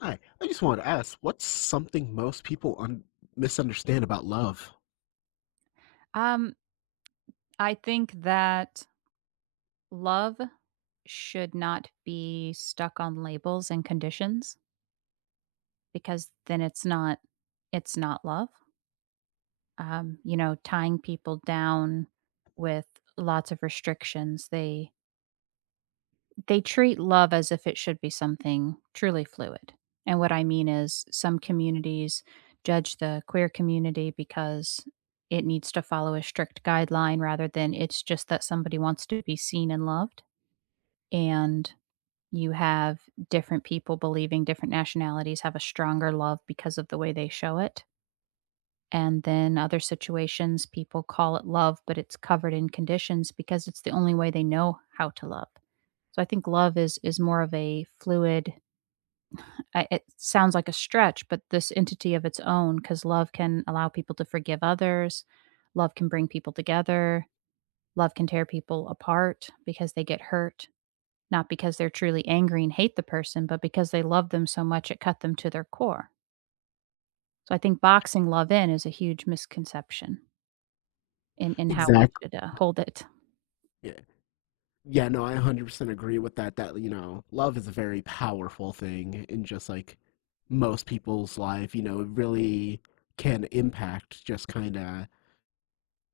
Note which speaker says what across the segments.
Speaker 1: Hi, I just wanted to ask, what's something most people un misunderstand about love?
Speaker 2: Um, I think that love should not be stuck on labels and conditions because then it's not love. Tying people down with lots of restrictions. They treat love as if it should be something truly fluid. And what I mean is some communities judge the queer community because it needs to follow a strict guideline rather than it's just that somebody wants to be seen and loved, and you have different people believing different nationalities have a stronger love because of the way they show it. And then other situations, people call it love, but it's covered in conditions because it's the only way they know how to love. So I think love is more of a fluid. It sounds like a stretch, but this entity of its own, because love can allow people to forgive others, love can bring people together, love can tear people apart because they get hurt. Not because they're truly angry and hate the person, but because they love them so much it cut them to their core. So I think boxing love in is a huge misconception in how we
Speaker 1: Exactly.
Speaker 2: should hold it.
Speaker 1: Yeah. Yeah, no, I 100% agree with that, you know, love is a very powerful thing in just like most people's life. You know, it really can impact just kind of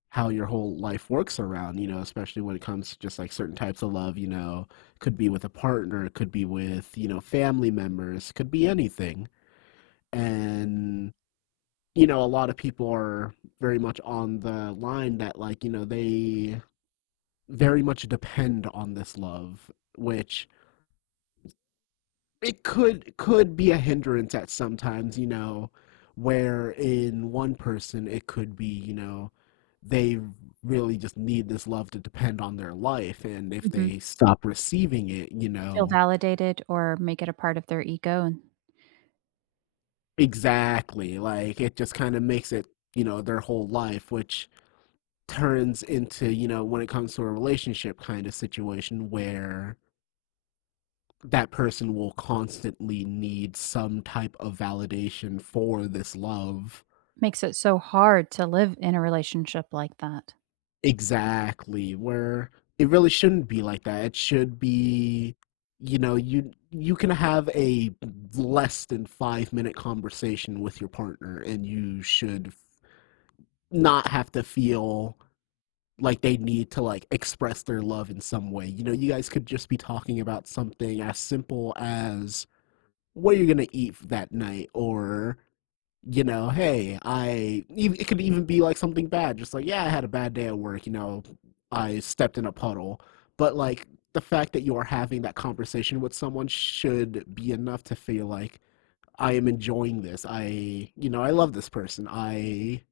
Speaker 1: how your whole life works around, you know, especially when it comes to just like certain types of love. You know, could be with a partner, it could be with, you know, family members, could be anything. And you know, a lot of people are very much on the line that, like, you know, they very much depend on this love, which it could be a hindrance at sometimes, you know, where in one person it could be, you know, they really just need this love to depend on their life, and if
Speaker 2: Mhm.
Speaker 1: they stop receiving it, you
Speaker 2: Feel
Speaker 1: know,
Speaker 2: validated or make it a part of their ego and
Speaker 1: exactly, like it just kind of makes it, you know, their whole life, which turns into, you know, when it comes to a relationship kind of situation where that person will constantly need some type of validation for this love,
Speaker 2: makes it so hard to live in a relationship like that.
Speaker 1: exactly, where it really shouldn't be like that. It should be, you know, you can have a less than 5 minute conversation with your partner and you should not have to feel like they need to like express their love in some way. You know, you guys could just be talking about something as simple as what are you gonna eat that night, or you know, hey, It could even be like something bad, just like, yeah, I had a bad day at work. You know, I stepped in a puddle, but like the fact that you are having that conversation with someone should be enough to feel like I am enjoying this. I, you know, I love this person. I,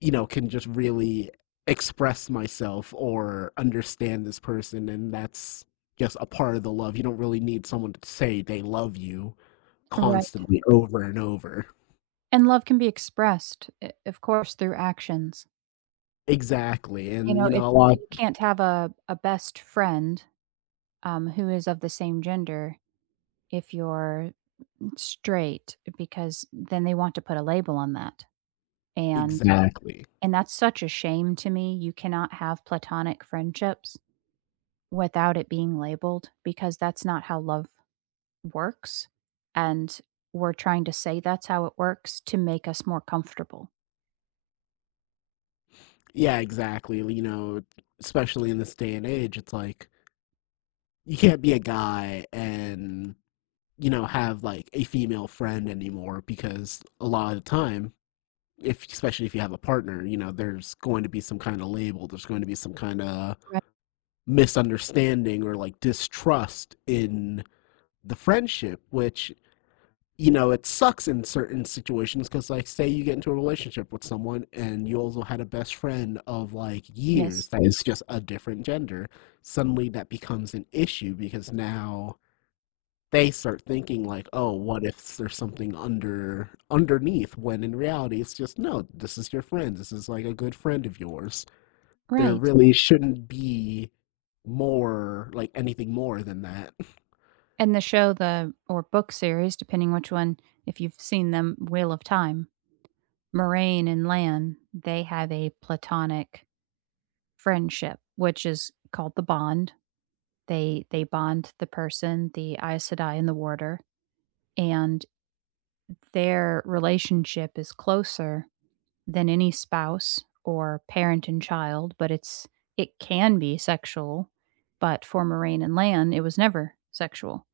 Speaker 1: you know, can just really express myself or understand this person. And that's just a part of the love. You don't really need someone to say they love you
Speaker 2: Right.
Speaker 1: constantly over and over.
Speaker 2: And love can be expressed, I of course, through actions.
Speaker 1: Exactly.
Speaker 2: You
Speaker 1: And,
Speaker 2: know,
Speaker 1: you know,
Speaker 2: it
Speaker 1: a lot.
Speaker 2: you can't have a best friend, who is of the same gender if you're straight because then they want to put a label on that, and
Speaker 1: Exactly.
Speaker 2: that's such a shame to me. You cannot have platonic friendships without it being labeled because that's not how love works, and we're trying to say that's how it works to make us more comfortable.
Speaker 1: Yeah, exactly. You know, especially in this day and age, it's like you can't be a guy and, you know, have like a female friend anymore, because a lot of the time, if, especially if you have a partner, you know, there's going to be some kind of label, there's going to be some kind of
Speaker 2: Right.
Speaker 1: misunderstanding or like distrust in the friendship, which, you know, it sucks in certain situations because, like, say you get into a relationship with someone and you also had a best friend of like years
Speaker 2: Yes.
Speaker 1: that is just a different gender. Suddenly that becomes an issue because now they start thinking like, oh, what if there's something underneath? When in reality, it's just no. This is your friend. This is like a good friend of yours. There
Speaker 2: Right.
Speaker 1: really shouldn't be more like anything more than that.
Speaker 2: And the show, the or book series, depending which one, if you've seen them, Wheel of Time, Moraine and Lan, they have a platonic friendship, which is called the bond. They bond the person, the Aes Sedai and the warder, and their relationship is closer than any spouse or parent and child, but it can be sexual, but for Moraine and Lan, it was never sexual.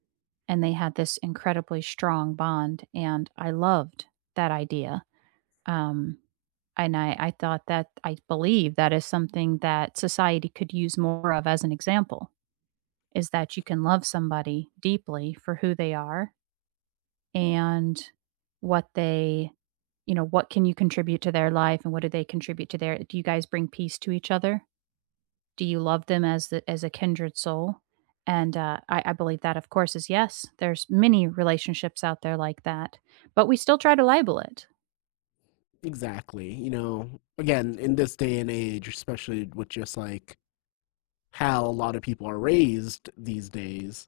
Speaker 2: And they had this incredibly strong bond, and I loved that idea. Um, and I thought that I believe that is something that society could use more of as an example is that you can love somebody deeply for who they are and what you know, what can you contribute to their life and what do they contribute to their, do you guys bring peace to each other? Do you love them as the as a kindred soul? And, I believe that, of course, is yes. There's many relationships out there like that, but we still try to label it.
Speaker 1: Exactly. You know, again, in this day and age, especially with just like how a lot of people are raised these days,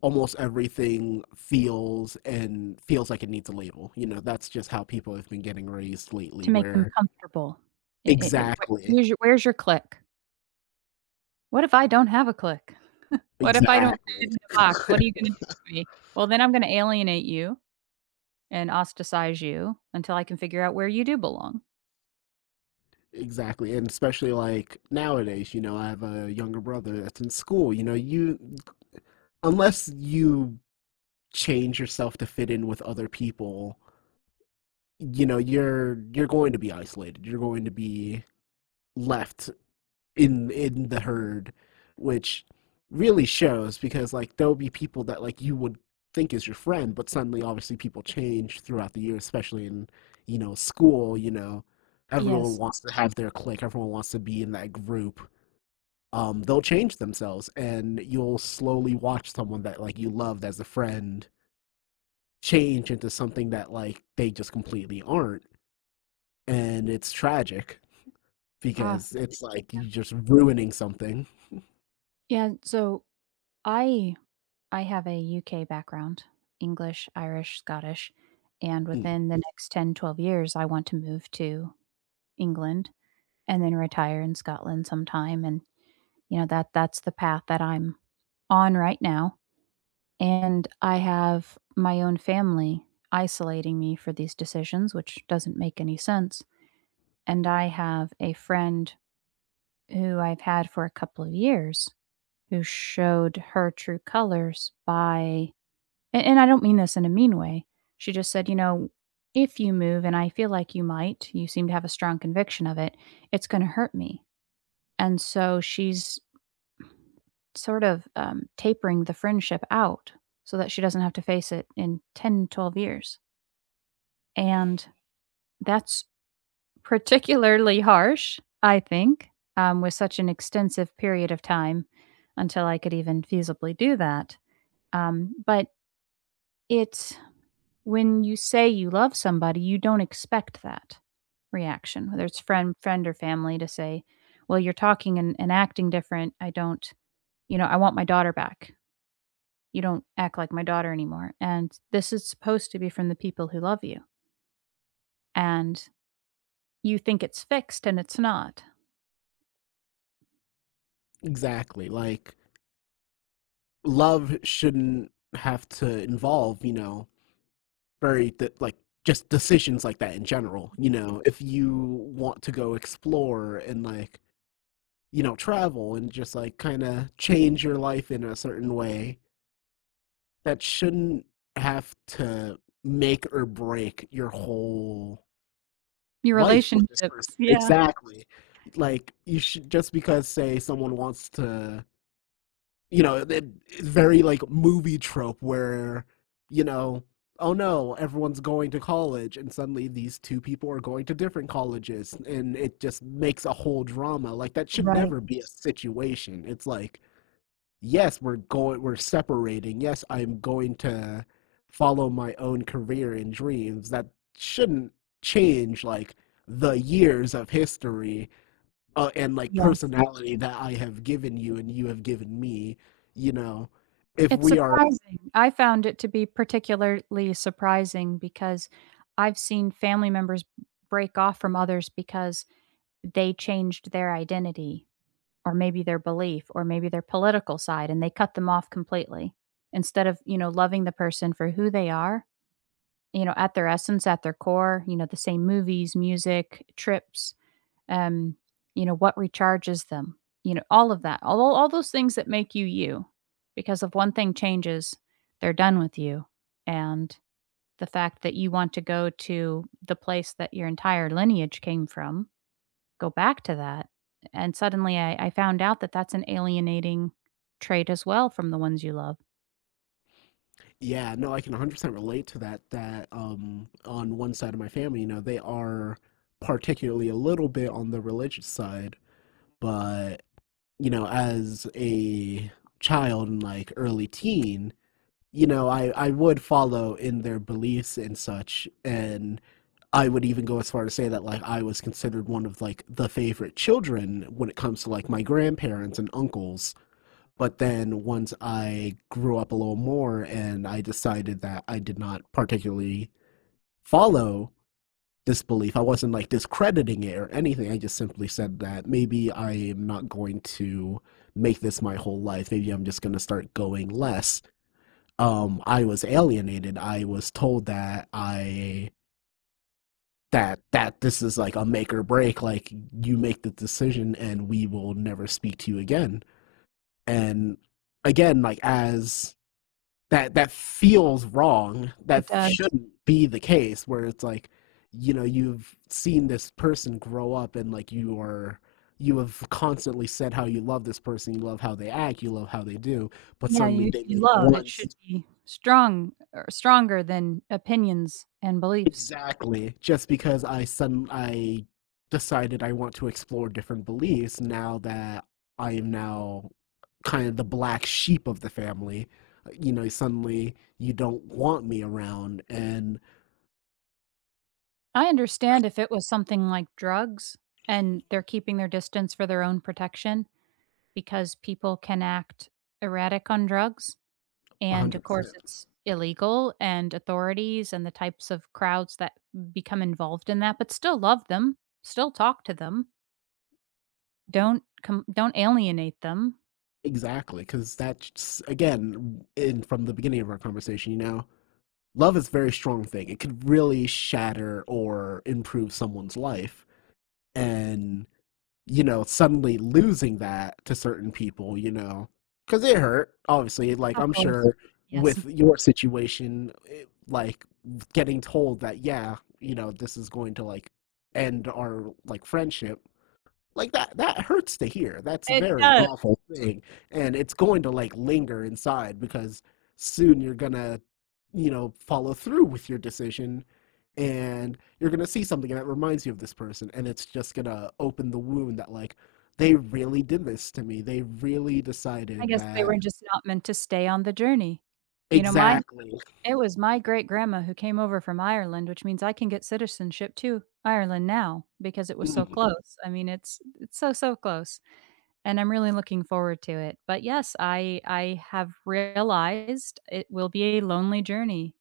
Speaker 1: almost everything feels like it needs a label. You know, that's just how people have been getting raised lately
Speaker 2: To make them
Speaker 1: where
Speaker 2: comfortable. I where
Speaker 1: exactly.
Speaker 2: where's your clique? What if I don't have a click? What if I don't
Speaker 1: Exactly.
Speaker 2: fit in a box? What are you gonna do with me? Well, then I'm gonna alienate you and ostracize you until I can figure out where you do belong.
Speaker 1: Exactly. And especially like nowadays, you know, I have a younger brother that's in school. You know, you, unless you change yourself to fit in with other people, you know, you're going to be isolated. You're going to be left in the herd, which really shows because like there'll be people that like you would think is your friend, but suddenly obviously people change throughout the year, especially in, you know, school. You know, everyone
Speaker 2: Yes.
Speaker 1: wants to have their clique, everyone wants to be in that group. They'll change themselves and you'll slowly watch someone that like you loved as a friend change into something that like they just completely aren't. And it's tragic
Speaker 2: Uh,
Speaker 1: because it's like you're just ruining something.
Speaker 2: yeah, so I I have a UK background, English, Irish, Scottish, and
Speaker 1: Mm.
Speaker 2: within the next 10, 12 years, I want to move to England and then retire in Scotland sometime, and, you know, that's the path that I'm on right now. And I have my own family isolating me for these decisions, which doesn't make any sense. And I have a friend who I've had for a couple of years who showed her true colors by, and I don't mean this in a mean way. She just said, you know, if you move, and I feel like you might, you seem to have a strong conviction of it, it's going to hurt me. And so she's sort of tapering the friendship out so that she doesn't have to face it in 10, 12 years. And that's particularly harsh, I think, with such an extensive period of time until I could even feasibly do that. But it's when you say you love somebody, you don't expect that reaction, whether it's friend or family, to say, "Well, you're talking and, acting different. I don't, you know, I want my daughter back. You don't act like my daughter anymore." And this is supposed to be from the people who love you, and you think it's fixed, and it's not.
Speaker 1: Exactly, like, love shouldn't have to involve, you know, very d like, just decisions like that in general, you know? If you want to go explore and, like, you know, travel and just, like, kinda change your life in a certain way, that shouldn't have to make or break your whole
Speaker 2: Your
Speaker 1: life with this
Speaker 2: relationships.
Speaker 1: person.
Speaker 2: Yeah.
Speaker 1: Exactly. Like you should, just because say someone wants to, you know, it's very like movie trope where, you know, oh no, everyone's going to college and suddenly these two people are going to different colleges and it just makes a whole drama. Like that should
Speaker 2: Right.
Speaker 1: never be a situation. It's like, yes, we're going, we're separating. Yes, I'm going to follow my own career and dreams. That shouldn't change like the years of history and like
Speaker 2: Yes.
Speaker 1: personality that I have given you and you have given me. You know, if
Speaker 2: It's
Speaker 1: we are,
Speaker 2: surprising. I found it to be particularly surprising because I've seen family members break off from others because they changed their identity or maybe their belief or maybe their political side, and they cut them off completely instead of, you know, loving the person for who they are, you know, at their essence, at their core, you know, the same movies, music, trips. Um, you know, what recharges them? You know, all of that. All those things that make you you. Because if one thing changes, they're done with you. And the fact that you want to go to the place that your entire lineage came from, go back to that. And suddenly I found out that that's an alienating trait as well from the ones you love.
Speaker 1: yeah, no, I can 100% relate to that. On one side of my family, you know, they are particularly a little bit on the religious side, but you know, as a child and like early teen, you know, I would follow in their beliefs and such. And I would even go as far to say that like I was considered one of like the favorite children when it comes to like my grandparents and uncles. But then once I grew up a little more and I decided that I did not particularly follow disbelief. I wasn't like discrediting it or anything. I just simply said that maybe I am not going to make this my whole life. Maybe I'm just going to start going less. I was alienated. I was told that I that that this is like a make or break. Like you make the decision, and we will never speak to you again. And again, like as that feels wrong. That
Speaker 2: It does.
Speaker 1: shouldn't be the case where it's like, you know, you've seen this person grow up and like you are, you have constantly said how you love this person, you love how they act, you love how they do, but
Speaker 2: Yeah,
Speaker 1: suddenly they
Speaker 2: you
Speaker 1: make
Speaker 2: love. It
Speaker 1: one
Speaker 2: should be strong or stronger than opinions and beliefs.
Speaker 1: exactly just because I decided I want to explore different beliefs. Now that I am now kind of the black sheep of the family, you know, suddenly you don't want me around and
Speaker 2: I understand if it was something like drugs and they're keeping their distance for their own protection because people can act erratic on drugs.
Speaker 1: A
Speaker 2: And of
Speaker 1: hundred
Speaker 2: Mm. course,
Speaker 1: percent.
Speaker 2: it's illegal, and authorities and the types of crowds that become involved in that, but still love them, still talk to them, don't alienate them.
Speaker 1: Exactly, because that's again, in from the beginning of our conversation, you know, love is a very strong thing. It could really shatter or improve someone's life, and you know, suddenly losing that to certain people, you know, because it hurt. Obviously, like
Speaker 2: Of
Speaker 1: I'm
Speaker 2: course,
Speaker 1: sure
Speaker 2: yes,
Speaker 1: with your situation, it, like, getting told that, yeah, you know, this is going to like end our like friendship, like that that hurts to hear. That's a
Speaker 2: it
Speaker 1: very
Speaker 2: does.
Speaker 1: awful thing and it's going to like linger inside because soon you're gonna, you know, follow through with your decision and you're gonna see something that reminds you of this person and it's just gonna open the wound that like they really did this to me, they really
Speaker 2: I
Speaker 1: decided
Speaker 2: guess they
Speaker 1: that
Speaker 2: were just not meant to stay on the journey. You know, my
Speaker 1: exactly.
Speaker 2: It was my great grandma who came over from Ireland, which means I can get citizenship to Ireland now because it was so
Speaker 1: Mm,
Speaker 2: close. I mean, it's so, so close, and I'm really looking forward to it. But yes, I have realized it will be a lonely journey,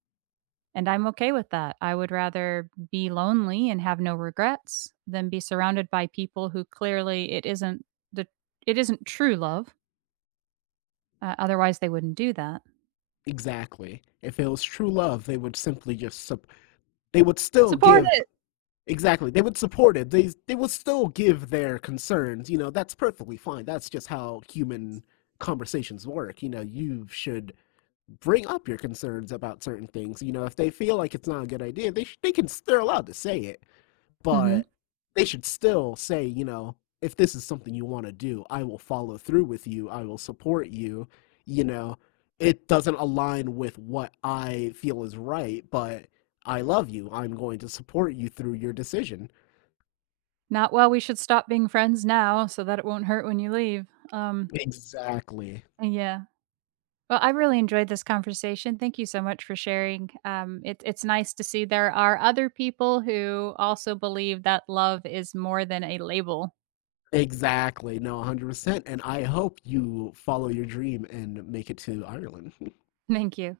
Speaker 2: and I'm okay with that. I would rather be lonely and have no regrets than be surrounded by people who clearly the it isn't true love, otherwise they wouldn't do that.
Speaker 1: exactly, if it was true love they would simply just they would still
Speaker 2: Support
Speaker 1: give.
Speaker 2: it.
Speaker 1: Exactly. They would support it. They would still give their concerns. You know, that's perfectly fine. That's just how human conversations work. You know, you should bring up your concerns about certain things. You know, if they feel like it's not a good idea, they they can, they're allowed to say it,
Speaker 2: Mhm.
Speaker 1: but they should still say, you know, if this is something you want to do, I will follow through with you. I will support you. You know, it doesn't align with what I feel is right, but I love you. I'm going to support you through your decision.
Speaker 2: Not, "Well, we should stop being friends now so that it won't hurt when you leave." Um,
Speaker 1: Exactly.
Speaker 2: yeah. Well, I really enjoyed this conversation. Thank you so much for sharing. It's nice to see there are other people who also believe that love is more than a label.
Speaker 1: Exactly. No, 100%. And I hope you follow your dream and make it to Ireland.
Speaker 2: Thank you.